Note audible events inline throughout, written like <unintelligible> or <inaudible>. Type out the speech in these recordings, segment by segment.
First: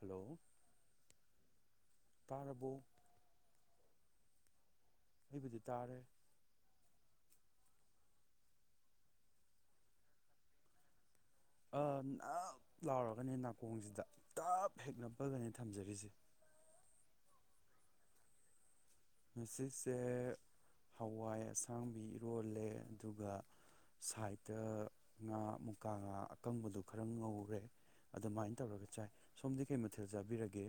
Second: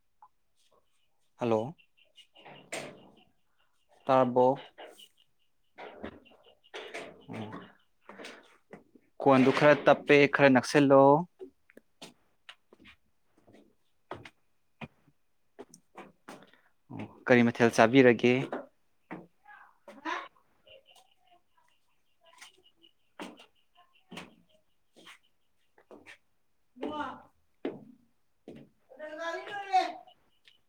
Hello hello ꯇꯥꯔꯕꯣ ꯇꯥꯔꯕꯣ ꯑꯩꯕꯨꯗꯤ ꯇꯥꯔꯦ ꯀꯣꯟꯗꯨ ꯈꯔ ꯇꯞꯄꯦ ꯈꯔ ꯅꯛꯁꯤꯜꯂꯣ ꯅꯞ ꯂꯥꯎꯔꯒꯅꯦ ꯅꯥꯀꯣꯡꯁꯤꯗ ꯇꯞ ꯍꯦꯛꯄꯒꯅꯤ ꯊꯝꯖꯔꯤꯁꯦ ꯑꯣ ꯀꯔꯤ ꯃꯊꯦꯜ ꯆꯥꯕꯤꯔꯒꯦ ꯉꯁꯤꯁꯦ ꯍꯋꯥꯏ ꯑꯁꯥꯡꯕꯤ ꯏꯔꯣꯜꯂꯦ ꯑꯗꯨꯒ ꯁꯥꯏꯠꯇ ꯉꯥ ꯃꯨꯀꯥ ꯉꯥ ꯑꯀꯪꯕꯗꯣ ꯈꯔ ꯉꯧꯔꯦ ꯑꯗꯨꯃꯥꯏꯅ ꯇꯧꯔꯒ ꯆꯥꯏ ꯁꯣꯝꯗꯤ ꯀꯩ ꯃꯊꯦꯜ ꯆꯥꯕꯤꯔꯒꯦ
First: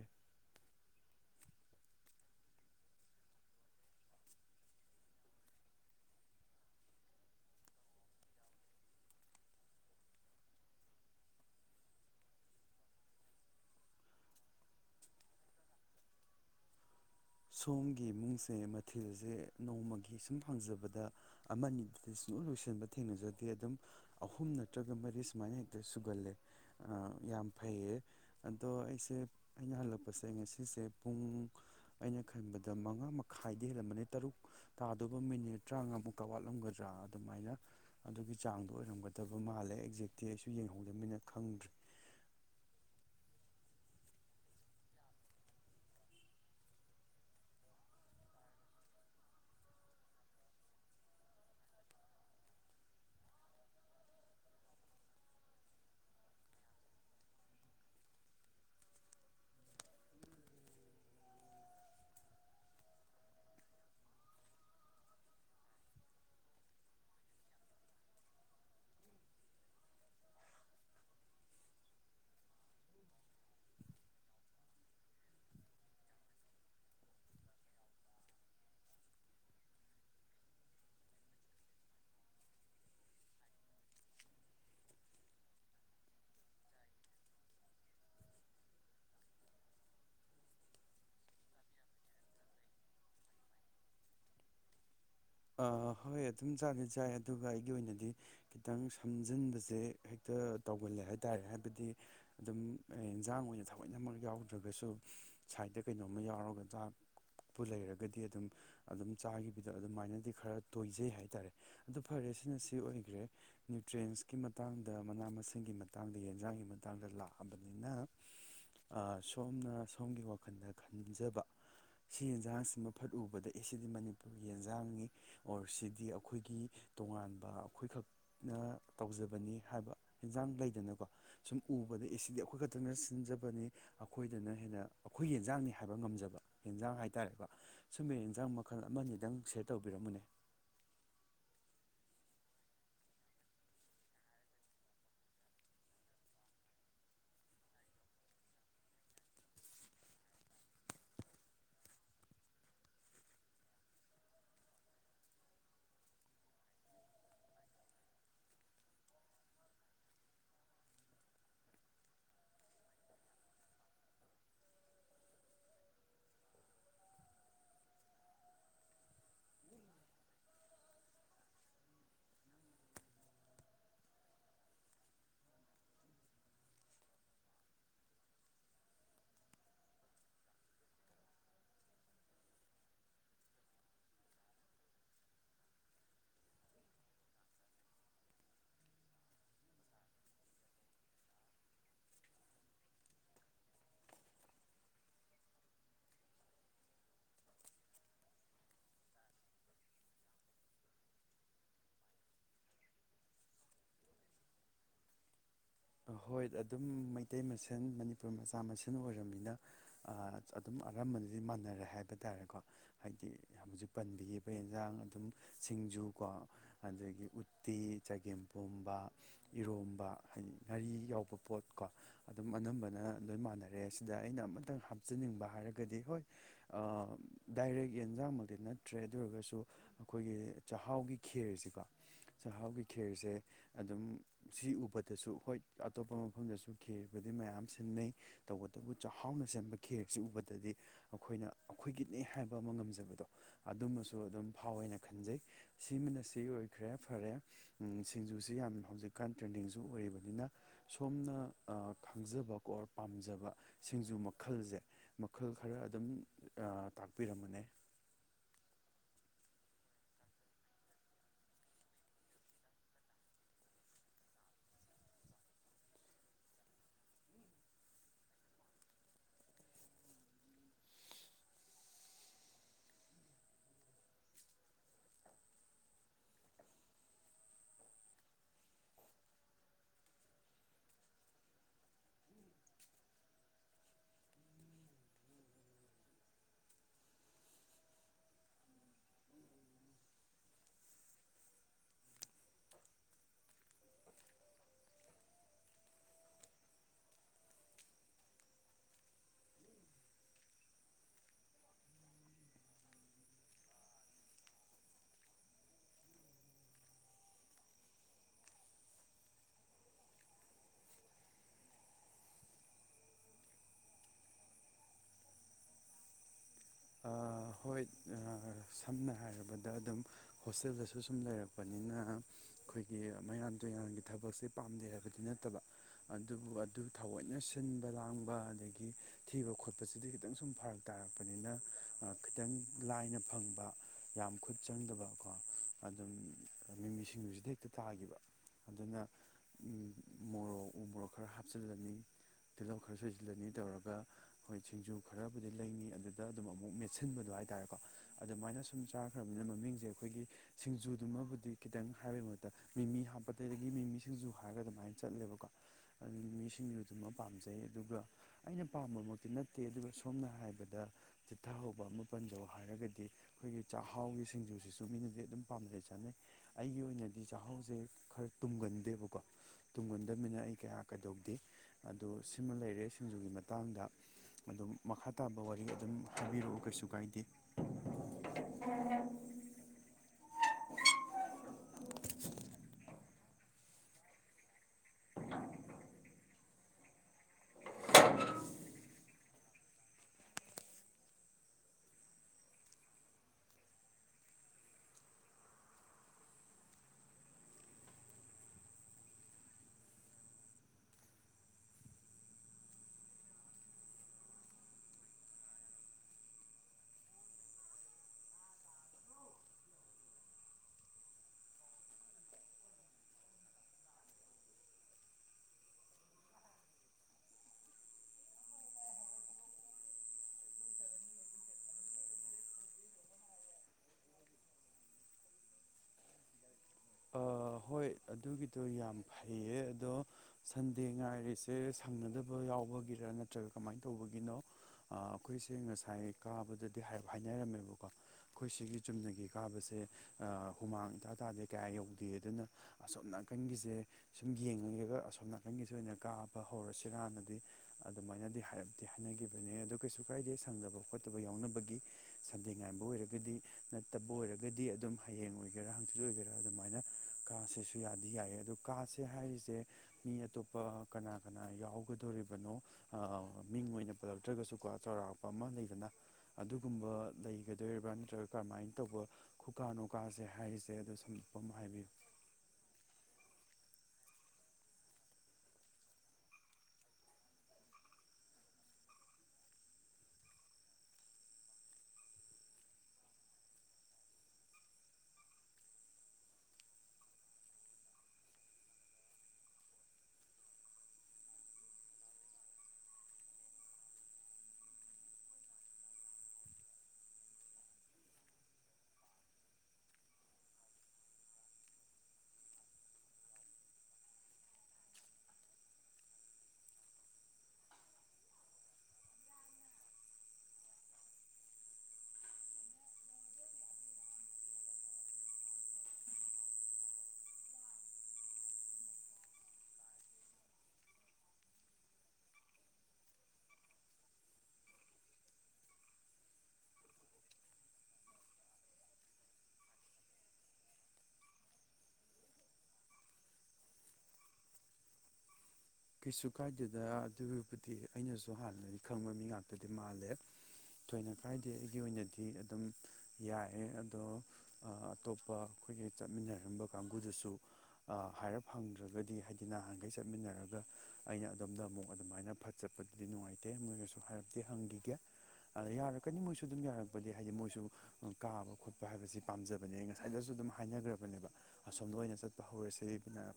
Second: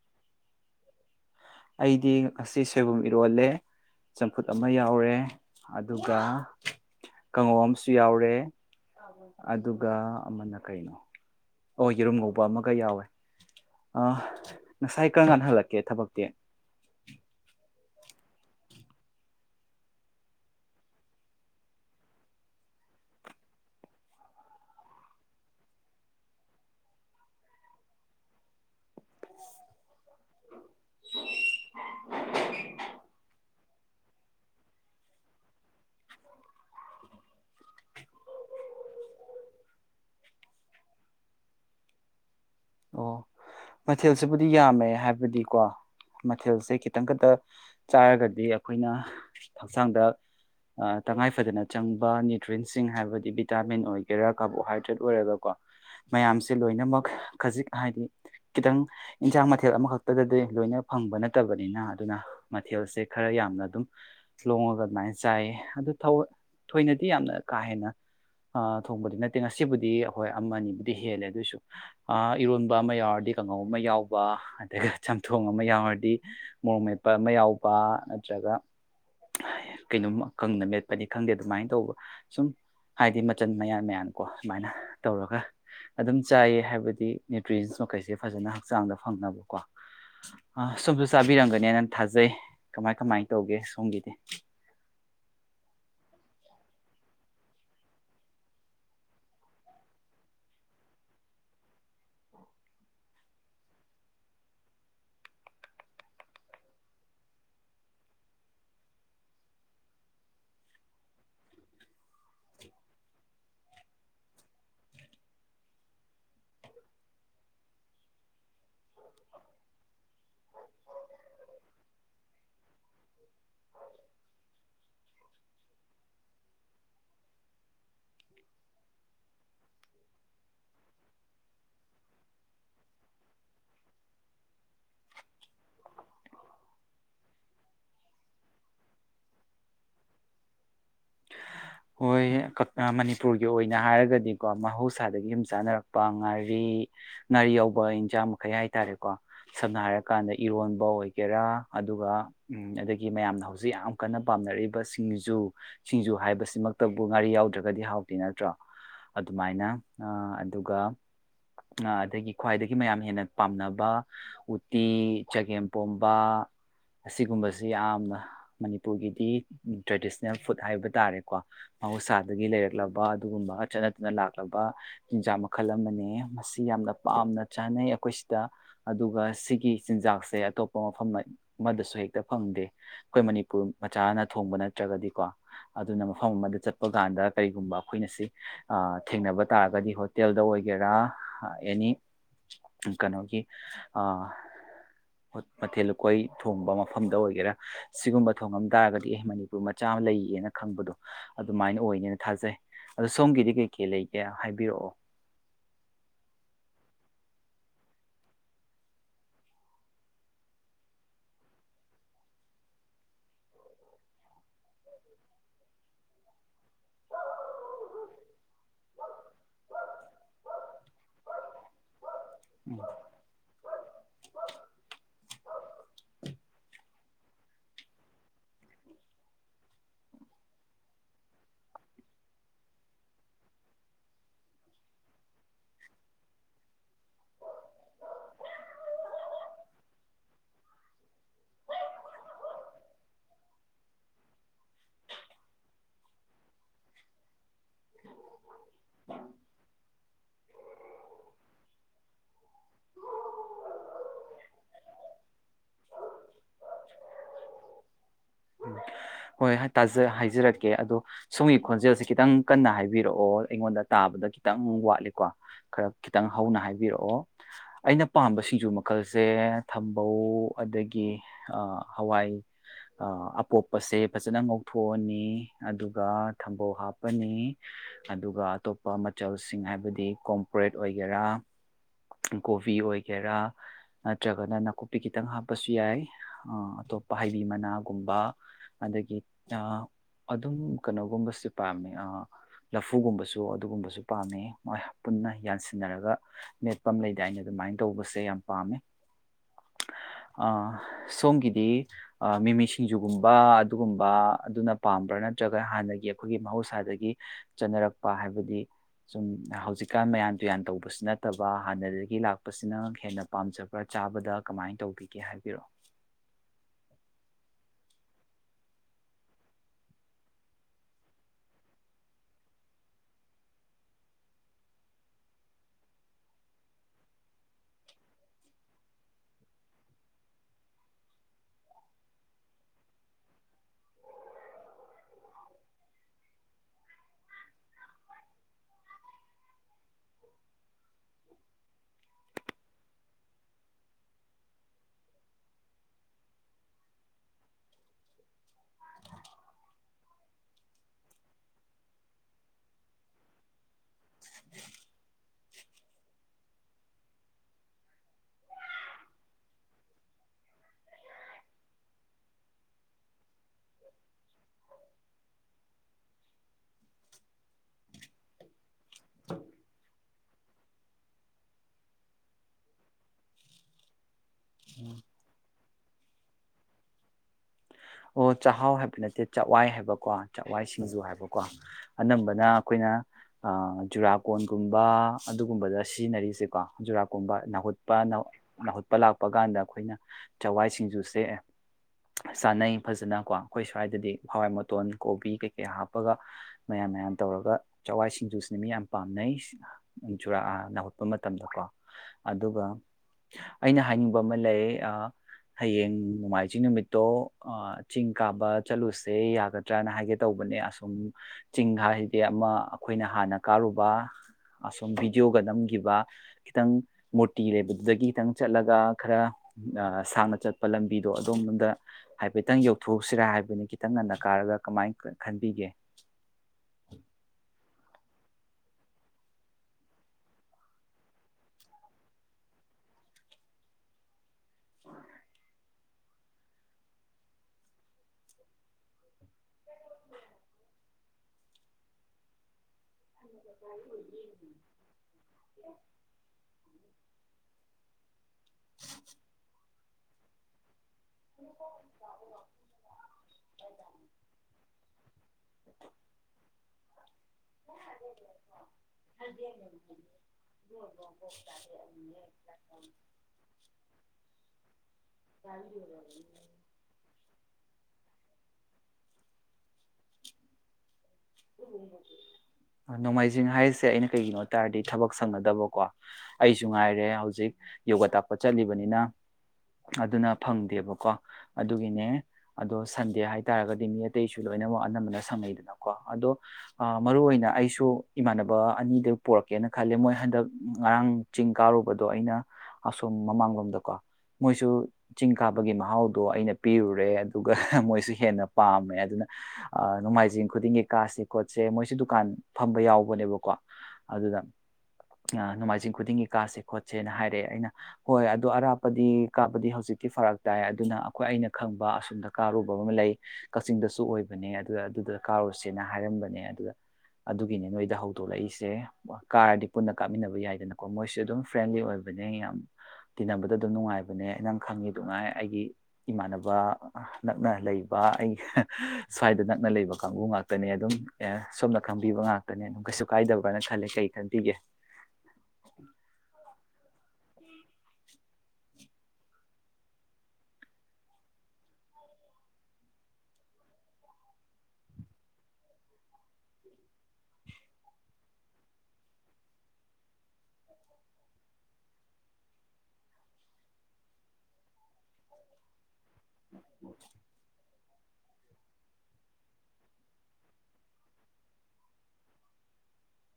ꯑꯩꯗꯤ ꯉꯁꯤ ꯁꯣꯏꯕꯨꯝ ꯏꯔꯣꯜꯂꯦ ꯆꯝꯐꯨꯠ ꯑꯃ ꯌꯥꯎꯔꯦ ꯑꯗꯨꯒ ꯀꯥꯡꯉꯧ ꯑꯃꯁꯨ ꯌꯥꯎꯔꯦ ꯑꯗꯨꯒ ꯑꯃꯅ ꯀꯩꯅꯣ ꯑꯣ ꯌꯦꯔꯨꯝ ꯉꯧꯕ ꯑꯃꯒ ꯌꯥꯎꯋꯦ ꯉꯁꯥꯏ ꯀꯔꯝ ꯀꯥꯟ ꯍꯜꯂꯛꯀꯦ ꯊꯕꯛꯇꯤ ꯁꯣꯝꯒꯤ ꯏꯃꯨꯡꯁꯦ ꯃꯊꯜꯁꯦ ꯅꯣꯡꯃꯒꯤ ꯁꯨꯝ ꯐꯪꯖꯕꯗ ꯑꯃꯅꯤꯗꯤ ꯁꯨꯡꯂꫭꯏ ꯂꯣꯏꯁꯟꯕ ꯊꯦꯡꯅꯖꯗꯦ ꯑꯗꯨꯝ ꯑꯍꯨꯝ ꯅꯠꯇ꯭ꯔꯒ ꯃꯔꯤ ꯁꯨꯃꯥꯏꯅ ꯍꯦꯛꯇ ꯁꯨꯒꯜꯂꯦ ꯌꯥꯝ ꯐꯩꯌꯦ ꯑꯗꯣ ꯑꯩꯁꯦ ꯑꯩꯅ ꯍꯜꯂꯛꯄꯁꯦ ꯉꯁꯤꯁꯦ ꯄꯨꯡ ꯑꯩꯅ ꯈꯟꯕꯗ ꯃꯉꯥ ꯃꯈꯥꯏꯗꯤ ꯍꯦꯜꯂꯝꯕꯅꯤ ꯇꯔꯨꯛ ꯇꯥꯗꯧꯕ ꯃꯤꯅꯤꯠ ꯇꯔꯥꯃꯉꯥꯃꯨꯛꯀ ꯋꯥꯠꯂꯝꯒꯗ꯭ꯔꯥ ꯑꯗꯨꯃꯥꯏꯅ ꯑꯗꯨꯒꯤ ꯆꯥꯡꯗꯣ ꯑꯣꯏꯔꯝꯒꯗꯕ ꯃꯥꯜꯂꯦ ꯑꯦꯛꯖꯦꯛꯇꯤ ꯑꯩꯁꯨ ꯌꯦꯡꯍꯧꯗꯕꯅꯤꯅ ꯈꯪꯗ꯭ꯔꯔꯤ ꯑꯣ ꯃꯊꯦꯜꯁꯤꯕꯨꯗꯤ ꯌꯥꯝꯃꯦ ꯍꯥꯏꯕꯗꯤꯀꯣ ꯃꯊꯦꯜꯁꯦ ꯈꯤꯇꯪ ꯈꯛꯇ ꯆꯥꯔꯒꯗꯤ ꯑꯩꯈꯣꯏꯅ ꯍꯛꯆꯥꯡꯗ ꯇꯉꯥꯏꯐꯗꯅ ꯆꯪꯕ ꯅ꯭ꯌꯨꯇ꯭ꯔꯤꯟꯁꯤꯡ ꯍꯥꯏꯕꯗꯤ ꯚꯤꯇꯥꯃꯤꯟ ꯑꯣꯏꯒꯦꯔꯥ ꯀꯥꯔꯕꯣꯍꯥꯏꯗ꯭ꯔꯦꯠ ꯑꯣꯏꯔꯒꯀꯣ ꯃꯌꯥꯝꯁꯦ ꯂꯣꯏꯅꯃꯛ ꯈꯖꯤꯛ ꯍꯥꯏꯗꯤ ꯈꯤꯇꯪ ꯏꯟꯁꯥꯡ ꯃꯊꯦꯜ ꯑꯃꯈꯛꯇꯗꯗꯤ ꯂꯣꯏꯅ ꯐꯪꯕ ꯅꯠꯇꯕꯅꯤꯅ ꯑꯗꯨꯅ ꯃꯊꯦꯜꯁꯦ ꯈꯔ ꯌꯥꯝꯅ ꯑꯗꯨꯝ ꯂꯣꯡꯉꯒ ꯑꯗꯨꯃꯥꯏꯅ ꯆꯥꯏꯌꯦ ꯑꯗꯨ ꯊꯣꯏꯅꯗꯤ ꯌꯥꯝꯅ ꯀꯥ ꯍꯦꯟꯅ ꯊꯣꯡꯕꯗꯤ ꯅꯠꯇꯦ ꯉꯁꯤꯕꯨꯗꯤ ꯑꯩꯈꯣꯏ ꯑꯃ ꯑꯅꯤꯕꯨꯗꯤ ꯍꯦꯜꯂꯦ ꯑꯗꯨꯑꯣꯏꯁꯨ ꯏꯔꯣꯟꯕ ꯑꯃ ꯌꯥꯎꯔꯗꯤ ꯀꯥꯡꯉꯧ ꯑꯃ ꯌꯥꯎꯕ ꯑꯗꯨꯒꯗꯒꯤ ꯆꯝꯊꯣꯡ ꯑꯃ ꯌꯥꯎꯔꯗꯤ ꯃꯣꯔꯣꯛ ꯃꯦꯠꯄ ꯑꯃ ꯌꯥꯎꯕ ꯅꯠꯇ꯭ꯔꯒ ꯀꯩꯅꯣꯝꯃ ꯀꯪꯅ ꯃꯦꯠꯄꯅꯤ ꯈꯪꯗꯦ ꯑꯗꯨꯃꯥꯏꯅ ꯇꯧꯕ ꯁꯨꯝ ꯍꯥꯏꯗꯤ ꯃꯆꯟ ꯃꯌꯥꯝ ꯃꯌꯥꯝꯀꯣ ꯑꯗꯨꯃꯥꯏꯅ ꯇꯧꯔꯒ ꯑꯗꯨꯝ ꯆꯥꯏꯌꯦ ꯍꯥꯏꯕꯗꯤ ꯅ꯭ꯌꯨꯇ꯭ꯔꯤꯌꯦꯟꯁ ꯃꯈꯩꯁꯦ ꯐꯖꯅ ꯍꯛꯆꯥꯡꯗ ꯐꯪꯅꯕꯀꯣ ꯁꯣꯝꯁꯨ ꯆꯥꯕꯤꯔꯝꯒꯅꯦꯅꯪ ꯊꯥꯖꯩ ꯀꯃꯥꯏ ꯀꯃꯥꯏꯅ ꯇꯧꯒꯦ ꯁꯣꯝꯒꯤꯗꯤ ꯍꯣꯏ ꯑꯗꯨꯝ ꯆꯥꯗꯤ ꯆꯥꯏ ꯑꯗꯨꯒ ꯑꯩꯒꯤ ꯑꯣꯏꯅꯗꯤ ꯈꯤꯇꯪ ꯁꯝꯖꯤꯟꯕꯁꯦ ꯍꯦꯛꯇ ꯇꯧꯒꯜꯂꯦ ꯍꯥꯏ ꯇꯥꯔꯦ ꯍꯥꯏꯕꯗꯤ ꯑꯗꯨꯝ ꯏꯟꯖꯥꯡ ꯑꯣꯏꯅ ꯊꯑꯣꯏꯅꯃꯛ ꯌꯥꯎꯗ꯭ꯔꯒꯁꯨ ꯁꯥꯏꯠꯇ ꯀꯩꯅꯣꯝꯃ ꯌꯥꯎꯔꯒ ꯆꯥꯛꯄꯨ ꯂꯩꯔꯒꯗꯤ ꯑꯗꯨꯝ ꯑꯗꯨꯝ ꯆꯥꯈꯤꯕꯗꯣ ꯑꯗꯨꯃꯥꯏꯅ ꯗꯤ ꯈꯔ ꯇꯣꯏꯖꯩ ꯍꯥꯏꯇꯥꯔꯦ ꯑꯗꯨꯣ ꯐꯔꯦ ꯁꯤꯅ ꯁꯤ ꯑꯣꯏꯈ꯭ꯔꯦ ꯅ꯭ꯌꯨꯇ꯭ꯔꯦꯟꯁꯀꯤ ꯃꯇꯥꯡꯗ ꯃꯅꯥ ꯃꯁꯤꯡꯒꯤ ꯃꯇꯥꯡꯗ ꯌꯦꯟꯁꯥꯡꯒꯤ ꯃꯇꯥꯡꯗ ꯂꯥꯛꯑꯕꯅꯤꯅ ꯁꯣꯝꯅ ꯁꯣꯝꯒꯤ ꯋꯥꯈꯜꯗ ꯈꯟꯖꯕ ꯁꯤ ꯌꯦꯟꯁꯥꯡꯁꯤꯃ ꯐꯠ ꯎꯕꯗ ꯑꯦ ꯁꯤꯗꯤ ꯃꯅꯤꯄꯨꯔꯒꯤ ꯌꯦꯟꯁꯥꯡꯅꯤ ꯑꯣꯔ ꯁꯤꯗꯤ ꯑꯩꯈꯣꯏꯒꯤ ꯇꯣꯉꯥꯟꯕ ꯑꯩꯈꯣꯏꯈꯛꯅ ꯇꯧꯖꯕꯅꯤ ꯍꯥꯏꯕ ꯑꯦꯟꯖꯥꯡ ꯂꯩꯗꯅꯀꯣ ꯁꯨꯝ ꯎꯕꯗ ꯑꯦ ꯁꯤꯗꯤ ꯑꯩꯈꯣꯏ ꯈꯛꯇꯅ ꯁꯤꯟꯖꯕꯅꯤ ꯑꯩꯈꯣꯏꯗꯅ ꯍꯦꯟꯅ ꯑꯩꯈꯣꯏ ꯌꯦꯟꯖꯥꯡꯅꯤ ꯍꯥꯏꯕ ꯉꯝꯖꯕ ꯌꯦꯟꯖꯥꯡ ꯍꯥꯏꯇꯥꯔꯦꯀꯣ ꯁꯨꯝꯕ ꯌꯦꯟꯖꯥꯡ ꯃꯈꯜ ꯑꯃꯅꯤꯗꯪ ꯁꯦꯌꯔ ꯇꯧ ꯔꯝꯕꯅꯤ ꯍꯣꯏ ꯃꯅꯤꯄꯨꯔꯒꯤ ꯑꯣꯏꯅ ꯍꯥꯏꯔꯒꯗꯤꯀꯣ ꯃꯍꯧꯁꯥꯗꯒꯤ ꯌꯨꯝ ꯆꯥꯅꯔꯛꯄ ꯉꯥꯔꯤ ꯉꯥꯔꯤ ꯌꯥꯕ ꯏꯟꯖꯥꯡ ꯃꯈꯩ ꯍꯥꯏꯇꯥꯔꯦꯀꯣ ꯁꯝꯅ ꯍꯥꯏꯔꯀꯥꯟꯗ ꯏꯔꯣꯟꯕ ꯑꯣꯏꯒꯦꯔꯥ ꯑꯗꯨꯒ ꯑꯗꯒꯤ ꯃꯌꯥꯝꯅ ꯍꯧꯖꯤꯛ ꯌꯥꯝ ꯀꯟꯅ ꯄꯥꯝꯅꯔꯤꯕ ꯁꯤꯡꯖꯨ ꯁꯤꯡꯖꯨ ꯍꯥꯏꯕꯕꯁꯤ ꯁꯤꯃꯛꯇꯕꯨ ꯉꯥꯔꯤ ꯌꯥꯎꯗ꯭ꯔꯒꯗꯤ ꯍꯥꯎꯇꯦ ꯅꯠꯇ꯭ꯔꯣ ꯑꯗꯨꯃꯥꯏꯅ ꯑꯗꯨꯒ ꯑꯗꯒꯤ ꯈ꯭ꯋꯥꯏꯗꯒꯤ ꯃꯌꯥꯝ ꯍꯦꯟꯅ ꯄꯥꯝꯅꯕ ꯎꯇꯤ ꯆꯒꯦꯝꯄꯣꯝꯕ ꯑꯁꯤꯒꯨꯝꯕꯁꯤ ꯌꯥꯝꯅ ꯃꯅꯤꯄꯨꯔꯒꯤꯗꯤ ꯇ꯭ꯔꯦꯗꯤꯁꯅꯦꯜ ꯐꯨꯗ ꯍꯥꯏꯕ ꯇꯥꯔꯦꯀꯣ ꯃꯍꯧꯁꯥꯗꯒꯤ ꯂꯩꯔꯛꯂꯕ ꯑꯗꯨꯒꯨꯝꯕ ꯆꯠꯅꯗꯨꯅ ꯂꯥꯛꯂꯕ ꯆꯤꯟꯖꯥꯛ ꯃꯈꯜ ꯑꯃꯅꯦ ꯃꯁꯤ ꯌꯥꯝꯅ ꯄꯥꯝꯅ ꯆꯥꯅꯩ ꯑꯩꯈꯣꯏ ꯁꯤꯗ ꯑꯗꯨꯒ ꯁꯤꯒꯤ ꯆꯤꯟꯖꯥꯛꯁꯦ ꯑꯇꯣꯞꯄ ꯃꯐꯝ ꯑꯃꯗꯁꯨ ꯍꯦꯛꯇ ꯐꯪꯗꯦ ꯑꯩꯈꯣꯏ ꯃꯅꯤꯄꯨꯔ ꯃꯆꯥꯅ ꯊꯣꯡꯕ ꯅꯠꯇ꯭ꯔꯒꯗꯤꯀꯣ ꯑꯗꯨꯅ ꯃꯐꯝ ꯑꯃꯗ ꯆꯠꯄ ꯀꯥꯟꯗ ꯀꯔꯤꯒꯨꯝꯕ ꯑꯩꯈꯣꯏꯅ ꯁꯤ ꯊꯦꯡꯅꯕ ꯇꯥꯔꯒꯗꯤ ꯍꯣꯇꯦꯜꯗ ꯑꯣꯏꯒꯦꯔꯥ ꯑꯦꯅꯤ ꯀꯩꯅꯣꯒꯤ ꯃꯊꯦꯜ ꯂꯨꯀꯣꯏ ꯊꯣꯡꯕ ꯃꯐꯝꯗ ꯑꯣꯏꯒꯦꯔꯥ ꯁꯤꯒꯨꯝꯕ ꯊꯣꯡꯉꯝ ꯇꯥꯔꯒꯗꯤ ꯑꯦ ꯃꯅꯤꯄꯨꯔ ꯃꯆꯥ ꯑꯃ ꯂꯩꯌꯦꯅ ꯈꯪꯕꯗꯣ ꯑꯗꯨꯃꯥꯏꯅ ꯑꯣꯏꯅꯅꯦꯅ ꯊꯥꯖꯩ ꯑꯗꯣ ꯁꯣꯝꯒꯤꯗꯤ ꯀꯩ ꯀꯩ ꯂꯩꯒꯦ ꯍꯥꯏꯕꯤꯔꯛꯑꯣ ꯍꯣꯏ ꯑꯗꯨꯝ ꯃꯩꯇꯩ ꯃꯁꯦꯟ ꯃꯅꯤꯄꯨꯔ ꯃꯆꯥ ꯃꯁꯦꯟ ꯑꯣꯏꯔꯕꯝꯅꯤꯅ ꯑꯗꯨꯝ ꯑꯔꯝꯕꯅꯗꯤ ꯃꯥꯟꯅꯔꯦ ꯍꯥꯏꯕ ꯇꯥꯔꯦꯀꯣ ꯍꯥꯏꯗꯤ ꯍꯧꯖꯤꯛ ꯄꯟꯕꯤꯈꯤꯕ ꯌꯦꯟꯖꯥꯡ ꯑꯗꯨꯝ ꯁꯤꯡꯖꯨꯀꯣ ꯑꯗꯒꯤ ꯎꯠꯇꯤ ꯆꯒꯦꯝꯄꯣꯝꯕ ꯏꯔꯣꯝꯕ ꯍꯥꯏꯗꯤ ꯉꯥꯔꯤ ꯌꯥꯎꯕ ꯄꯣꯠ ꯀꯣ ꯑꯗꯨꯝ ꯑꯅꯝꯕꯅ ꯂꯣꯏ ꯃꯥꯟꯅꯔꯦ ꯁꯤꯗ ꯑꯩꯅ ꯑꯃꯇꯪ ꯍꯥꯞꯆꯤꯟꯅꯤꯡꯕ ꯍꯥꯏꯔꯒ ꯒꯗꯤ ꯍꯣꯏ ꯗꯥꯏꯔꯦꯛ ꯌꯦꯟꯁꯥꯡꯃꯛꯇꯤ ꯅꯠꯇ꯭ꯔꯦ ꯑꯗꯨ ꯑꯣꯏꯔꯒꯁꯨ ꯑꯩꯈꯣꯏꯒꯤ ꯆꯥꯛꯍꯥꯎꯒꯤ ꯈꯦꯔꯁꯤꯀꯣ ꯆꯥꯛꯍꯥꯎꯒꯤ ꯈꯦꯔꯁꯦ ꯑꯗꯨꯝ ꯁꯤ ꯎꯕꯗꯁꯨ ꯍꯣꯏ ꯑꯇꯣꯞꯄ ꯃꯐꯝꯗꯁꯨ ꯈꯦꯔꯕꯨꯗꯤ ꯃꯌꯥꯝ ꯁꯤꯖꯤꯟꯅꯩ ꯇꯧꯕꯇꯕꯨ ꯆꯍꯥꯎꯅ ꯁꯦꯝꯟꯕ ꯈꯦꯔꯁꯤ ꯎꯕꯗꯗꯤ ꯑꯩꯈꯣꯏꯅ ꯑꯩꯈꯣꯏꯒꯤꯅꯦ ꯍꯥꯏꯕ ꯑꯃ ꯉꯝꯖꯕꯗꯣ ꯑꯗꯨꯃꯁꯨ ꯑꯗꯨꯝ ꯐꯥꯎꯋꯦꯅ ꯈꯟꯖꯩ ꯁꯤꯃꯅ ꯁꯤ ꯑꯣꯏꯈ꯭ꯔꯦ ꯐꯔꯦ ꯁꯤꯡꯖꯨꯁꯤ ꯌꯥꯝ ꯍꯧꯖꯤꯛꯀꯥꯟ ꯇ꯭ꯔꯦꯟꯗꯤꯡꯁꯨ ꯑꯗꯨꯅ ꯁꯣꯝꯅ ꯈꯪꯖꯕꯀꯔ ꯄꯥꯝꯖꯕ ꯁꯤꯡꯖꯨ ꯃꯈꯜꯁꯦ ꯃꯈꯜ ꯈꯔ ꯑꯗꯨꯝ ꯇꯥꯛꯄꯤꯔꯝꯕꯅꯦ ꯍꯣꯏ ꯍꯥꯏꯖꯔꯛꯀꯦ ꯑꯗꯣ ꯁꯣꯝꯒꯤ ꯈꯣꯟꯖꯦꯜꯁꯦ ꯈꯤꯇꯪ ꯀꯟꯅ ꯍꯥꯏꯕꯤꯔꯛꯑꯣ ꯑꯩꯉꯣꯟꯗ ꯇꯥꯕꯗ ꯈꯤꯇꯪ ꯋꯥꯠꯂꯤꯀꯣ ꯈꯔ ꯈꯤꯇꯪ ꯍꯧꯅ ꯍꯥꯏꯕꯤꯔꯛꯑꯣ ꯑꯩꯅ ꯄꯥꯝꯕ ꯁꯤꯡꯖꯨ ꯃꯈꯜꯁꯦ ꯊꯝꯕꯧ ꯑꯗꯒꯤ ꯍꯋꯥꯏ ꯑꯄꯣꯞꯄꯁꯦ ꯐꯖꯅ ꯉꯧꯊꯣꯛꯑꯅꯤ ꯑꯗꯨꯒ ꯊꯝꯕꯧ ꯍꯥꯞꯄꯅꯤ ꯑꯗꯨꯒ ꯑꯇꯣꯞꯄ ꯃꯆꯜꯁꯤꯡ ꯍꯥꯏꯕꯗꯤ ꯀꯣꯝꯄ꯭ꯔꯦꯠ ꯑꯣꯏꯒꯦꯔꯥ ꯀꯣꯕꯤ ꯑꯣꯏꯒꯦꯔꯥ ꯅꯠꯇ꯭ꯔꯒꯅ ꯅꯥꯀꯨꯞꯄꯤ ꯈꯤꯇꯪ ꯍꯥꯞꯄꯁꯨ ꯌꯥꯏ ꯑꯇꯣꯞꯄ ꯍꯩꯕꯤ ꯃꯅꯥꯒꯨꯝꯕ ꯑꯗꯒꯤ ꯑꯗꯨꯝ ꯀꯩꯅꯣꯒꯨꯝꯕꯁꯨ ꯄꯥꯝꯃꯦ ꯂꯐꯨꯒꯨꯝꯕꯁꯨ ꯑꯗꯨꯒꯨꯝꯕꯁꯨ ꯄꯥꯝꯃꯦ ꯃ ꯄꯨꯟꯅ ꯌꯥꯟꯁꯤꯟꯅꯔꯒ ꯃꯦꯠꯄ ꯑꯃ ꯂꯩꯗꯥ ꯍꯥꯏꯅ ꯑꯗꯨꯃꯥꯏꯅ ꯇꯧꯕꯁꯦ ꯌꯥꯝ ꯄꯥꯝꯃꯦ ꯁꯣꯝꯒꯤꯗꯤ ꯃꯤꯃꯤ ꯁꯤꯡꯖꯨꯒꯨꯝꯕ ꯑꯗꯨꯒꯨꯝꯕ ꯑꯗꯨꯅ ꯄꯥꯝꯕ꯭ꯔꯥ ꯅꯠꯇ꯭ꯔꯒ ꯍꯥꯟꯅꯒꯤ ꯑꯩꯈꯣꯏꯒꯤ ꯃꯍꯧꯁꯥꯗꯒꯤ ꯆꯠꯅꯔꯛꯄ ꯍꯥꯏꯕꯗꯤ ꯁꯨꯝ ꯍꯧꯖꯤꯛꯀꯥꯟ ꯃꯌꯥꯟ ꯇꯨꯌꯥꯟ ꯇꯧꯕꯁꯤ ꯅꯠꯇꯕ ꯍꯥꯟꯅꯗꯒꯤ ꯂꯥꯛꯄꯁꯤꯅ ꯍꯦꯟꯅ ꯄꯥꯝꯖꯕ꯭ꯔꯥ ꯆꯥꯕꯗ ꯀꯃꯥꯏꯅ ꯇꯧꯕꯤꯒꯦ ꯍꯥꯏꯕꯤꯔꯛꯑꯣ ꯍꯣꯏ ꯁꯝꯅ ꯍꯥꯏꯔꯕꯗ ꯑꯗꯨꯝ ꯍꯣꯁꯇꯦꯜꯗꯁꯨ ꯁꯨꯝ ꯂꯩꯔꯛꯄꯅꯤꯅ ꯑꯩꯈꯣꯏꯒꯤ ꯃꯌꯥꯝ ꯇꯣꯌꯥꯒꯤ ꯊꯕꯛꯁꯦ ꯄꯥꯝꯗꯦ ꯍꯥꯏꯔꯕꯗꯤ ꯅꯠꯇꯕ ꯑꯗꯨꯕꯨ ꯑꯗꯨ ꯊꯑꯣꯏꯅ ꯁꯤꯟꯕ ꯂꯥꯡꯕ ꯑꯗꯒꯤ ꯊꯤꯕ ꯈꯣꯠꯄꯁꯤꯗꯤ ꯈꯤꯇꯪ ꯁꯨꯝ ꯐꯔꯛ ꯇꯥꯔꯛꯄꯅꯤꯅ ꯈꯤꯇꯪ ꯂꯥꯏꯅ ꯐꯪꯕ ꯌꯥꯝ ꯈꯨꯠ ꯆꯪꯗꯕ ꯀꯣ ꯑꯗꯨꯝ ꯃꯤꯃꯤ ꯁꯤꯡꯖꯨꯁꯤꯗ ꯍꯦꯛꯇ ꯇꯥꯈꯤꯕ ꯑꯗꯨꯅ ꯃꯣꯔꯣꯛ ꯎ ꯃꯣꯔꯣꯛ ꯈꯔ ꯍꯥꯞꯆꯤꯜꯂꯅꯤ ꯇꯤꯜꯍꯧ ꯈꯔ ꯁꯣꯏꯁꯤꯜꯂꯅꯤ ꯇꯧꯔꯒ ꯑꯩꯈꯣꯏ ꯁꯤꯡꯖꯨ ꯈꯔꯕꯨꯗꯤ ꯂꯩꯅꯤ ꯗ ꯑꯗꯨꯝ ꯑꯃꯨꯛ ꯃꯦꯠꯁꯤꯟꯕꯗꯣ ꯍꯥꯏꯇꯥꯔꯦꯀꯣ ꯑꯗꯨꯃꯥꯏꯅ ꯁꯨꯝ ꯆꯥꯈ꯭ꯔꯕꯅꯤꯅ ꯃꯃꯤꯡꯁꯦ ꯑꯩꯈꯣꯏꯒꯤ ꯁꯤꯡꯖꯨꯗꯨꯃꯕꯨꯗꯤ ꯈꯤꯇꯪ ꯍꯥꯏꯕꯩ ꯃꯤꯃꯤ ꯍꯥꯞꯄꯗꯒꯤ ꯃꯤꯃꯤ ꯁꯤꯁꯨꯨ ꯍꯥꯏꯔꯒ ꯑꯗꯨꯃꯥꯏꯅ ꯆꯠꯂꯦꯕꯀꯣ ꯑꯗꯨ ꯃꯤꯃꯤꯁꯤꯡꯁꯨ ꯑꯗꯨꯃ ꯄꯥꯝꯖꯩ ꯑꯗꯨꯒ ꯑꯩꯅ ꯄꯥꯝꯕꯃꯛꯇꯤ ꯅꯠꯇꯦ ꯑꯗꯨꯒ ꯁꯣꯝꯅ ꯍꯥꯏꯔꯕꯗ ꯆꯤꯊꯍꯧꯕ ꯑꯃ ꯄꯟꯖꯧ ꯍꯥꯏꯔꯒꯗꯤ ꯑꯩꯈꯣꯏꯒꯤ ꯆꯥꯛꯍꯥꯎꯒꯤ ꯁꯤꯡꯖꯨꯁꯤꯁꯨ ꯃꯤꯅꯗꯤ ꯑꯗꯨꯝ ꯄꯥꯝꯖꯩ ꯆꯥꯅꯩ ꯑꯩꯒꯤ ꯑꯣꯏꯅꯗꯤ ꯆꯥꯛꯍꯥꯎꯁꯦ ꯈꯔ ꯇꯨꯝꯒꯟꯗꯦꯕꯀꯣ ꯇꯨꯝꯒꯟꯗꯕꯅꯤꯅ ꯑꯩ ꯀꯌꯥ ꯀꯩꯗꯧꯗꯦ ꯑꯗꯣ ꯁꯤꯃ ꯂꯩꯔꯦ ꯁꯤꯡꯖꯨꯒꯤ ꯃꯇꯥꯡꯗ ꯑꯗꯨꯝ ꯎꯝ. ꯃꯈꯥ ꯇꯥꯕ ꯋꯥꯔꯤ ꯑꯗꯨꯝ ꯍꯥꯏꯕꯤꯔꯛꯎ ꯀꯩꯁꯨ ꯀꯥꯏꯗꯦ ꯑꯣ ꯆꯥꯛꯍꯥꯎ ꯍꯥꯏꯕ ꯅꯠꯇꯦ ꯆꯥꯛꯋꯥꯏ ꯍꯥꯏꯕꯀꯣ ꯆꯋꯥꯏ ꯁꯤꯡꯖꯨ ꯍꯥꯏꯕꯀꯣ ꯑꯅꯝꯕꯅ ꯑꯩꯈꯣꯏꯅ ꯆꯨꯔꯥꯀꯣꯟꯒꯨꯝꯕ ꯑꯗꯨꯒꯨꯝꯕꯗ ꯁꯤꯖꯤꯟꯅꯔꯤꯁꯦꯀꯣ ꯆꯨꯔꯥꯀꯣꯟꯕ ꯅꯥꯍꯨꯠꯄ ꯅꯥꯍꯨꯠꯄ ꯂꯥꯛꯄ ꯀꯥꯟꯗ ꯑꯩꯈꯣꯏꯅ ꯆꯋꯥꯏ ꯁꯤꯡꯖꯨꯁꯦ ꯆꯥꯅꯩ ꯐꯖꯅꯀꯣ ꯑꯩꯈꯣꯏ ꯁ꯭ꯋꯥꯏꯗꯗꯤ ꯍꯋꯥꯏ ꯃꯇꯣꯟ ꯀꯣꯕꯤ ꯀꯩꯀꯩ ꯍꯥꯞꯄꯒ ꯃꯌꯥꯝ ꯃꯌꯥꯝ ꯇꯧꯔꯒ ꯆꯋꯥꯏ ꯁꯤꯡꯖꯨꯁꯤꯅ ꯃꯤ ꯌꯥꯝ ꯄꯥꯝꯅꯩ ꯆꯨꯔꯥ ꯅꯥꯍꯨꯠꯄ ꯃꯇꯝꯗꯀꯣ ꯑꯗꯨꯒ ꯑꯩꯅ ꯍꯥꯏꯅꯤꯡꯕ ꯑꯃ ꯂꯩ ꯍꯌꯦꯡ ꯅꯣꯡꯃꯥꯏꯖꯤꯡ ꯅꯨꯃꯤꯠꯇꯣ ꯆꯤꯡ ꯀꯥꯕ ꯆꯠꯂꯨꯁꯦ ꯌꯥꯒꯗ꯭ꯔꯅ ꯍꯥꯏꯒꯦ ꯇꯧꯕꯅꯦ ꯑꯁꯨꯝ ꯆꯤꯡ ꯍꯥꯏꯗꯤ ꯑꯃ ꯑꯩꯈꯣꯏꯅ ꯍꯥꯟꯅ ꯀꯥꯔꯨꯕ ꯑꯁꯨꯝ ꯚꯤꯗꯤꯑꯣꯒ ꯅꯝꯈꯤꯕ ꯈꯤꯇꯪ ꯃꯨꯔꯇꯤ ꯂꯩꯕꯗꯨꯗꯒꯤ ꯈꯤꯇꯪ ꯆꯠꯂꯒ ꯈꯔ ꯁꯥꯡꯅ ꯆꯠꯄ ꯂꯝꯕꯤꯗꯣ ꯑꯗꯣꯝꯗ ꯍꯥꯏꯐꯦꯠꯇꯪ ꯌꯧꯊꯣꯛꯎꯁꯤꯔꯥ ꯍꯥꯏꯕꯅꯤ ꯈꯤꯇꯪ ꯉꯟꯅ ꯀꯥꯔꯒ ꯀꯃꯥꯏꯅ ꯈꯟꯕꯤꯒꯦ ꯍꯣꯏ ꯑꯗꯨꯒꯤꯗꯣ ꯌꯥꯝ ꯐꯩꯌꯦ ꯑꯗꯣ ꯁꯟꯗꯦ ꯉꯥꯏꯔꯤꯁꯦ ꯁꯪꯅꯗꯕ ꯌꯥꯎꯕꯒꯤꯔ ꯅꯠꯇ꯭ꯔꯒ ꯀꯃꯥꯏꯅ ꯇꯧꯕꯒꯤꯅꯣ ꯑꯩꯈꯣꯏꯁꯦ ꯉꯁꯥꯏ ꯀꯥꯕꯗꯗꯤ ꯍꯥꯏꯅꯔꯝꯃꯦꯕꯀꯣ ꯑꯩꯈꯣꯏ ꯁꯤꯒꯤ ꯆꯨꯝꯅꯒꯤ ꯀꯥꯕꯁꯦ ꯍꯨꯃꯥꯡ ꯏꯇꯥ ꯇꯥꯗꯦ ꯀꯌꯥ ꯌꯧꯗꯦ ꯑꯗꯨꯅ ꯑꯁꯣꯝ ꯅꯥꯀꯟꯒꯤꯁꯦ ꯁꯨꯝ ꯌꯦꯡꯉꯒ ꯑꯁꯣꯝ ꯅꯥꯀꯟꯒꯤꯁꯦ ꯑꯣꯏꯅ ꯀꯥꯕ ꯍꯧꯔꯁꯤꯔꯥꯅꯗꯤ ꯑꯗꯨꯃꯥꯏꯅꯗꯤ ꯍꯥꯏꯔꯞꯗꯤ ꯍꯥꯏꯅꯈꯤꯕꯅꯦ ꯑꯗꯣ <unintelligible> ꯀꯩꯁꯨ ꯀꯥꯏꯗꯦ ꯁꯪꯗꯕ ꯈꯣꯠ ꯌꯥꯎꯅꯕꯒꯤ ꯁꯟꯗꯦ ꯉꯥꯏꯕ ꯑꯣꯏꯔꯒꯗꯤ ꯅꯠꯇꯕ ꯑꯣꯏꯔꯒꯗꯤ ꯑꯗꯨꯝ ꯍꯌꯦꯡ ꯑꯣꯏꯒꯦꯔꯥ ꯍꯥꯡꯆꯤꯠ ꯑꯣꯏꯒꯦꯔꯥ ꯑꯗꯨꯃꯥꯏꯅ ꯀꯥꯁꯤꯁꯨ ꯌꯥꯗꯤ ꯌꯥꯏ ꯑꯗꯨ ꯀꯥꯁꯦ ꯍꯥꯏꯔꯤꯁꯦ ꯃꯤ ꯑꯇꯣꯞꯄ ꯀꯅꯥ ꯀꯅꯥ ꯌꯥꯎꯒꯗꯣꯔꯤꯕꯅꯣ ꯃꯤꯡ ꯑꯣꯏꯅ ꯄꯜꯂꯛꯇ꯭ꯔꯒꯁꯨ ꯀꯣ ꯆꯥꯎꯔꯥꯛꯄ ꯑꯃ ꯂꯩꯗꯅ ꯑꯗꯨꯒꯨꯝꯕ ꯂꯩꯒꯗꯣꯏ ꯕ꯭ꯔꯥ ꯅꯠꯇ꯭ꯔꯒ ꯀꯔꯃꯥꯏꯅ ꯇꯧꯕ ꯈꯨꯀꯥꯅꯣ ꯀꯥꯁꯦ ꯍꯥꯏꯔꯤꯁꯦ ꯑꯗꯣ ꯁꯨꯝ ꯅꯣꯡꯃꯥꯏ ꯖꯤꯡ ꯍꯥꯏꯔꯤꯁꯦ ꯑꯩꯅ ꯀꯩꯒꯤꯅꯣ ꯍꯥꯏ ꯇꯥꯔꯗꯤ ꯊꯕꯛ ꯁꯪꯅꯗꯕꯀꯣ ꯑꯩꯁꯨ ꯉꯥꯏꯔꯦ ꯍꯧꯖꯤꯛ ꯌꯣꯒꯥ ꯇꯥꯛꯄ ꯆꯠꯂꯤꯕꯅꯤꯅ ꯑꯗꯨꯅ ꯐꯪꯗꯦꯕꯀꯣ ꯑꯗꯨꯒꯤꯅꯦ ꯑꯗꯣ ꯁꯟꯗꯦ ꯍꯥꯏꯇꯥꯔꯒꯗꯤ ꯃꯤ ꯑꯇꯩꯁꯨ ꯂꯣꯏꯅꯃꯛ ꯑꯅꯝꯕꯅ ꯁꯪꯅꯩꯗꯅꯀꯣ ꯑꯗꯣ ꯃꯔꯨ ꯑꯣꯏꯅ ꯑꯩꯁꯨ ꯏꯃꯥꯟꯅꯕ ꯑꯅꯤꯗꯪ ꯄꯔꯛꯀꯦꯅ ꯈꯜꯂꯦ ꯃꯣꯏ ꯍꯟꯗꯛ ꯉꯔꯥꯡ ꯆꯤꯡ ꯀꯥꯔꯨꯕꯗꯣ ꯑꯩꯅ ꯑꯁꯣꯝ ꯃꯃꯥꯡꯂꯣꯝꯗꯀꯣ ꯃꯣꯏꯁꯨ ꯆꯤꯡ ꯀꯥꯕꯒꯤ ꯃꯍꯥꯎꯗꯣ ꯑꯩꯅ ꯄꯤꯔꯨꯔꯦ ꯑꯗꯨꯒ ꯃꯣꯏꯁꯨ ꯍꯦꯟꯅ ꯄꯥꯝꯃꯦ ꯑꯗꯨꯅ ꯅꯣꯡꯃꯥꯏꯖꯤꯡ ꯈꯨꯗꯤꯡꯒꯤ ꯀꯥꯁꯦ ꯈꯣꯠꯁꯦ ꯃꯣꯏꯁꯨ ꯗꯨꯀꯥꯟ ꯐꯝꯕ ꯌꯥꯎꯕꯅꯦꯕꯀꯣ ꯑꯗꯨꯗ ꯅꯣꯡꯃꯥꯏꯖꯤꯡ ꯈꯨꯗꯤꯡꯒꯤ ꯀꯥꯁꯦ ꯈꯣꯠꯁꯦꯅ ꯍꯥꯏꯔꯛꯑꯦ ꯑꯩꯅ ꯍꯣꯏ ꯑꯗꯣ ꯑꯔꯥꯞꯄꯗꯤ ꯀꯥꯕꯗꯤ ꯍꯧꯖꯤꯛꯇꯤ ꯐꯔꯛ ꯇꯥꯏ ꯑꯗꯨꯅ ꯑꯩꯈꯣꯏ ꯑꯩꯅ ꯈꯪꯕ ꯑꯁꯣꯝꯗ ꯀꯥꯔꯨꯕ ꯑꯃ ꯂꯩ ꯀꯛꯆꯤꯡꯗꯁꯨ ꯑꯣꯏꯕꯅꯦ ꯑꯗꯨ ꯑꯗꯨꯗ ꯀꯥꯔꯨꯁꯦ ꯁꯦꯅ ꯍꯥꯏꯔꯝꯕꯅꯦ ꯑꯗꯨꯗ ꯑꯗꯨꯒꯤꯅꯤ ꯅꯣꯏꯗ ꯍꯧꯗꯣꯛꯂꯛꯏꯁꯦ ꯀꯥꯔꯗꯤ ꯄꯨꯟꯅ ꯀꯥꯞꯃꯤꯟꯅꯕ ꯌꯥꯏꯗꯅꯀꯣ ꯃꯣꯏꯁꯨꯦ ꯑꯗꯨꯝ ꯐ꯭ꯔꯦꯟꯂꯤ ꯑꯣꯏꯕꯅꯦ ꯌꯥꯝ ꯇꯤꯟꯅꯕꯗ ꯑꯗꯨꯝ ꯅꯨꯡꯉꯥꯏꯕꯅꯦ ꯅꯪ ꯈꯪꯉꯤ ꯅꯨꯡꯉꯥꯏ ꯑꯩꯒꯤ ꯏꯃꯥꯟꯅꯕ ꯅꯛꯅ ꯂꯩꯕ ꯑꯩꯒꯤ ꯁ꯭ꯋꯥꯏꯗ ꯅꯛꯅ ꯂꯩꯕ ꯀꯥꯡꯕꯨ ꯉꯥꯛ ꯇꯅꯦ ꯑꯗꯨꯝ ꯁꯣꯝꯅ ꯈꯪꯕꯤꯕ ꯉꯥꯛꯇꯅꯦ ꯀꯩꯁꯨ ꯀꯥꯏꯗꯕ꯭ꯔꯅ ꯈꯜꯂꯦ ꯀꯩ ꯈꯟꯕꯤꯒꯦ ꯀꯩꯁꯨ ꯀꯥꯏꯗꯦꯗ ꯑꯗꯨꯕꯨꯗꯤ ꯑꯩꯅꯁꯨ ꯍꯥꯟꯅꯗꯤ ꯈꯪꯕ ꯃꯤ ꯉꯥꯛꯇꯗꯤ ꯃꯥꯜꯂꯦ ꯊꯣꯏꯅ ꯀꯥꯏꯗꯦ ꯑꯩꯒꯤ ꯑꯣꯏꯅꯗꯤ ꯑꯗꯨꯝ ꯌꯥꯏꯌꯦ ꯑꯗꯣ ꯑꯇꯣꯞꯄ ꯑꯩꯈꯣꯏꯒꯤ ꯆꯠꯃꯤꯟꯅꯔꯝꯕ ꯀꯥꯡꯕꯨꯗꯨꯁꯨ ꯍꯥꯏꯔꯞ ꯐꯪꯗ꯭ꯔꯒꯗꯤ ꯍꯥꯏꯗꯤ ꯅꯍꯥꯟꯈꯩ ꯆꯠꯃꯤꯟꯅꯔꯒ ꯑꯩꯅ ꯑꯗꯣꯝꯗ ꯑꯃꯨꯛ ꯑꯗꯨꯃꯥꯏꯅ ꯐꯠ ꯆꯠꯄꯗꯨꯗꯤ ꯅꯨꯡꯉꯥꯏꯇꯦ ꯃꯣꯏꯗꯁꯨ ꯍꯥꯏꯔꯞꯇꯤ ꯍꯪꯈꯤꯒꯦ ꯑꯗ ꯌꯥꯔꯛꯀꯅꯤ ꯃꯣꯏꯁꯨ ꯑꯗꯨꯝ ꯌꯥꯔꯛꯄꯗꯤ ꯍꯥꯏꯗꯤ ꯃꯣꯏꯁꯨ ꯀꯥꯕ ꯈꯣꯠꯄ ꯍꯥꯏꯕꯁꯤ ꯄꯥꯝꯖꯕꯅꯦ ꯉꯁꯥꯏꯗꯁꯨ ꯑꯗꯨꯝ ꯍꯥꯏꯅꯈ꯭ꯔꯕꯅꯦꯕ ꯑꯁꯣꯝꯗ ꯑꯣꯏꯅ ꯆꯠꯄ ꯍꯧꯔꯁꯦꯅ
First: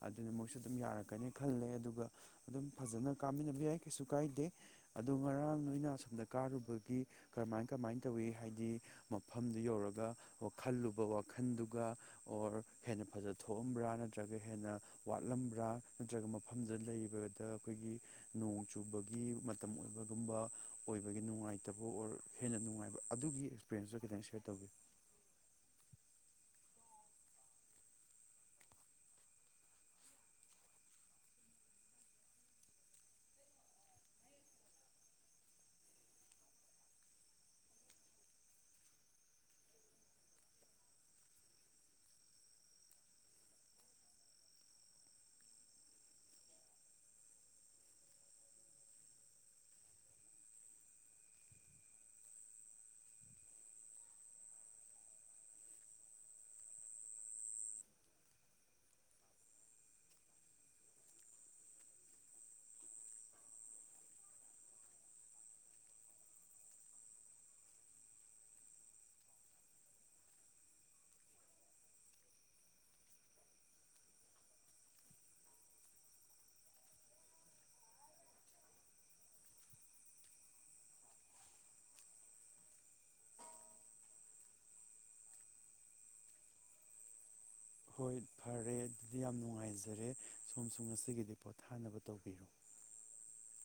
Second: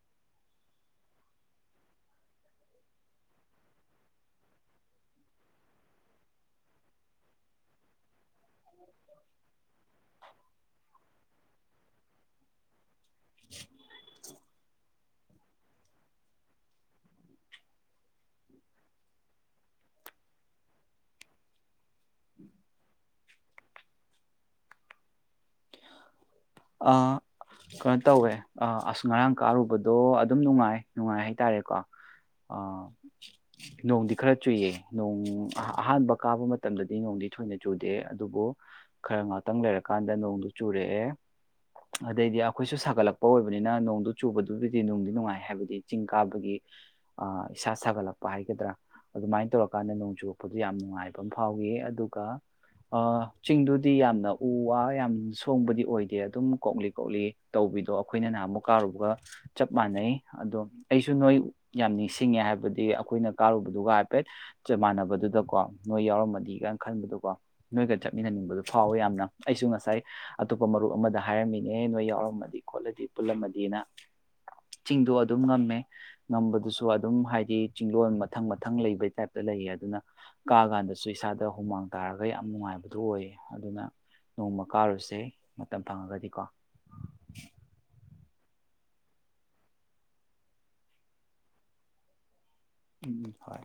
ꯑꯗꯨꯅ ꯃꯣꯏꯁꯨ ꯑꯗꯨꯝ ꯌꯥꯔꯛꯀꯅꯤ ꯈꯜꯂꯦ ꯑꯗꯨꯒ ꯑꯗꯨꯝ ꯐꯖꯅ ꯀꯥꯃꯤꯟꯅꯕ ꯌꯥꯏ ꯀꯩꯁꯨ ꯀꯥꯏꯗꯦ ꯑꯗꯣ ꯉꯔꯥꯡ ꯅꯣꯏꯅ ꯑꯁꯣꯝꯗ ꯀꯥꯔꯨꯕꯒꯤ ꯀꯔꯝꯃꯥꯏ ꯀꯃꯥꯏꯅ ꯇꯧꯋꯤ ꯍꯥꯏꯗꯤ ꯃꯐꯝꯗꯨ ꯌꯧꯔꯒ ꯋꯥ ꯈꯜꯂꯨꯕ ꯋꯥꯈꯜꯗꯨꯒ ꯑꯣꯔ ꯍꯦꯟꯅ ꯐꯖꯅ ꯊꯣꯛꯑꯝꯕ꯭ꯔꯥ ꯅꯠ ꯇꯒ ꯍꯦꯟꯅ ꯋꯥꯠꯂꯝꯕ꯭ꯔꯥ ꯅꯠꯇ꯭ꯔꯒ ꯃꯐꯝꯗꯨꯗ ꯂꯩꯕꯗ ꯑꯩꯈꯣꯏꯒꯤ ꯅꯣꯡ ꯆꯨꯕꯒꯤ ꯃꯇꯝ ꯑꯣꯏꯕꯒꯨꯝꯕ ꯑꯣꯏꯕꯒꯤ ꯅꯨꯡꯉꯥꯏꯇꯕ ꯑꯣꯔ ꯍꯦꯟꯅ ꯅꯨꯡꯉꯥꯏꯕ ꯑꯗꯨꯒꯤ ꯑꯦꯛꯁꯄꯤꯔꯦꯟꯁꯇꯣ ꯈꯤꯇꯪ ꯁꯦꯌꯔ ꯇꯧꯕꯤꯨ ꯀꯩꯅꯣ ꯇꯧꯋꯦ ꯑꯁ ꯉꯔꯥꯡ ꯀꯥꯔꯨꯕꯗꯣ ꯑꯗꯨꯝ ꯅꯨꯡꯉꯥꯏ ꯅꯨꯡꯉꯥꯏ ꯍꯥꯏ ꯇꯔꯦꯀꯣ ꯅꯣꯡꯗꯤ ꯈꯔ ꯆꯨꯏꯌꯦ ꯅꯣꯡ ꯑꯍꯥꯟꯕ ꯀꯥꯕ ꯃꯇꯝꯗꯗꯤ ꯅꯣꯡꯗꯤ ꯊꯣꯏꯅ ꯆꯨꯗꯦ ꯑꯗꯨꯕꯨ ꯈꯔ ꯉꯥꯛꯇꯪ ꯂꯩꯔꯀꯥꯟꯗ ꯅꯣꯡꯗꯨ ꯆꯨꯔꯛꯑꯦ ꯑꯗꯩꯗꯤ ꯑꯩꯈꯣꯏꯁꯨ ꯁꯥꯒꯠꯂꯛꯄ ꯑꯣꯏꯕꯅꯤꯅ ꯅꯣꯡꯗꯨ ꯆꯨꯕꯗꯨꯕꯨꯗꯤ ꯅꯅꯨꯡꯗꯤ ꯅꯨꯡꯉꯥꯏ ꯍꯥꯏꯕꯗꯤ ꯆꯤꯡ ꯀꯥꯕꯒꯤ ꯏꯁꯥ ꯁꯥꯒꯠꯂꯛꯄ ꯍꯥꯏꯒꯗ꯭ꯔꯥ ꯑꯗꯨꯃꯥꯏꯅ ꯇꯧꯔꯀꯥꯟꯗ ꯅꯣꯡ ꯆꯨꯔꯛꯄꯗꯨ ꯌꯥꯝ ꯅꯨꯡꯉꯥꯏꯕ ꯑꯃ ꯐꯥꯎꯏ ꯑꯗꯨꯒ ꯆꯤꯡꯗꯨꯗꯤ ꯌꯥꯝꯅ ꯎ ꯋꯥ ꯌꯥꯝ ꯁꯣꯡꯕꯗꯤ ꯑꯣꯏꯗꯦ ꯑꯗꯨꯝ ꯀꯣꯛꯂꯤ ꯀꯣꯛꯂꯤ ꯇꯧꯕꯤꯗꯣ ꯑꯩꯈꯣꯏꯅ ꯅꯍꯥꯟ ꯑꯃꯨꯛ ꯀꯥꯔꯨꯕꯒ ꯆꯞ ꯃꯥꯟꯅꯩ ꯑꯗꯣ ꯑꯩꯁꯨ ꯅꯣꯏ ꯌꯥꯝ ꯅꯤꯡꯁꯤꯡꯉꯦ ꯍꯥꯏꯕꯗꯤ ꯑꯩꯈꯣꯏꯅ ꯀꯥꯔꯨꯕꯗꯨꯒ ꯍꯥꯏꯐꯦꯠ ꯆꯞ ꯃꯥꯟꯅꯕꯗꯨꯗꯀꯣ ꯅꯣꯏ ꯌꯥꯎꯔꯝꯃꯗꯤꯒꯅ ꯈꯟꯕꯗꯀꯣ ꯅꯣꯏꯒ ꯆꯠꯃꯤꯟꯅꯅꯤꯡꯕꯗꯣ ꯐꯥꯎꯋꯦ ꯌꯥꯝꯅ ꯑꯩꯁꯨ ꯉꯁꯥꯏ ꯑꯇꯣꯞꯄ ꯃꯔꯨꯞ ꯑꯃꯗ ꯍꯥꯏꯔꯝꯃꯤꯅꯦ ꯅꯣꯏ ꯌꯥꯎꯔꯝꯃꯗꯤ ꯈꯣꯠꯂꯗꯤ ꯄꯨꯜꯂꯝꯃꯗꯤꯅ ꯆꯤꯡꯗꯣ ꯑꯗꯨꯝ ꯉꯝꯃꯦ ꯉꯝꯕꯗꯨꯁꯨ ꯑꯗꯨꯝ ꯍꯥꯏꯗꯤ ꯆꯤꯡꯗꯣꯜ ꯃꯊꯪ ꯃꯊꯪ ꯂꯩꯕꯩ ꯇꯥꯏꯞꯇ ꯂꯩꯌꯦ ꯑꯗꯨꯅ ꯀꯥꯀꯥꯟꯗꯁꯨ ꯏꯁꯥꯗ ꯍꯨꯃꯥꯡ ꯇꯥꯔꯒ ꯌꯥꯝ ꯅꯨꯡꯉꯥꯏꯕꯗꯨ ꯑꯣꯏꯌꯦ ꯑꯗꯨꯅ ꯅꯣꯡꯃ ꯀꯥꯔꯨꯁꯦ ꯃꯇꯝ ꯐꯪꯉꯒꯗꯤꯀꯣ ꯍꯣꯏ ꯐꯔꯦ ꯑꯗꯨꯗꯤ ꯌꯥꯝ ꯅꯨꯡꯉꯥꯏꯖꯔꯦ ꯁꯣꯝꯁꯨ ꯉꯁꯤꯒꯤꯗꯤ ꯄꯣꯊꯥꯅꯕ ꯇꯧꯕꯤꯔꯣ ꯎꯝ ꯍꯣꯏ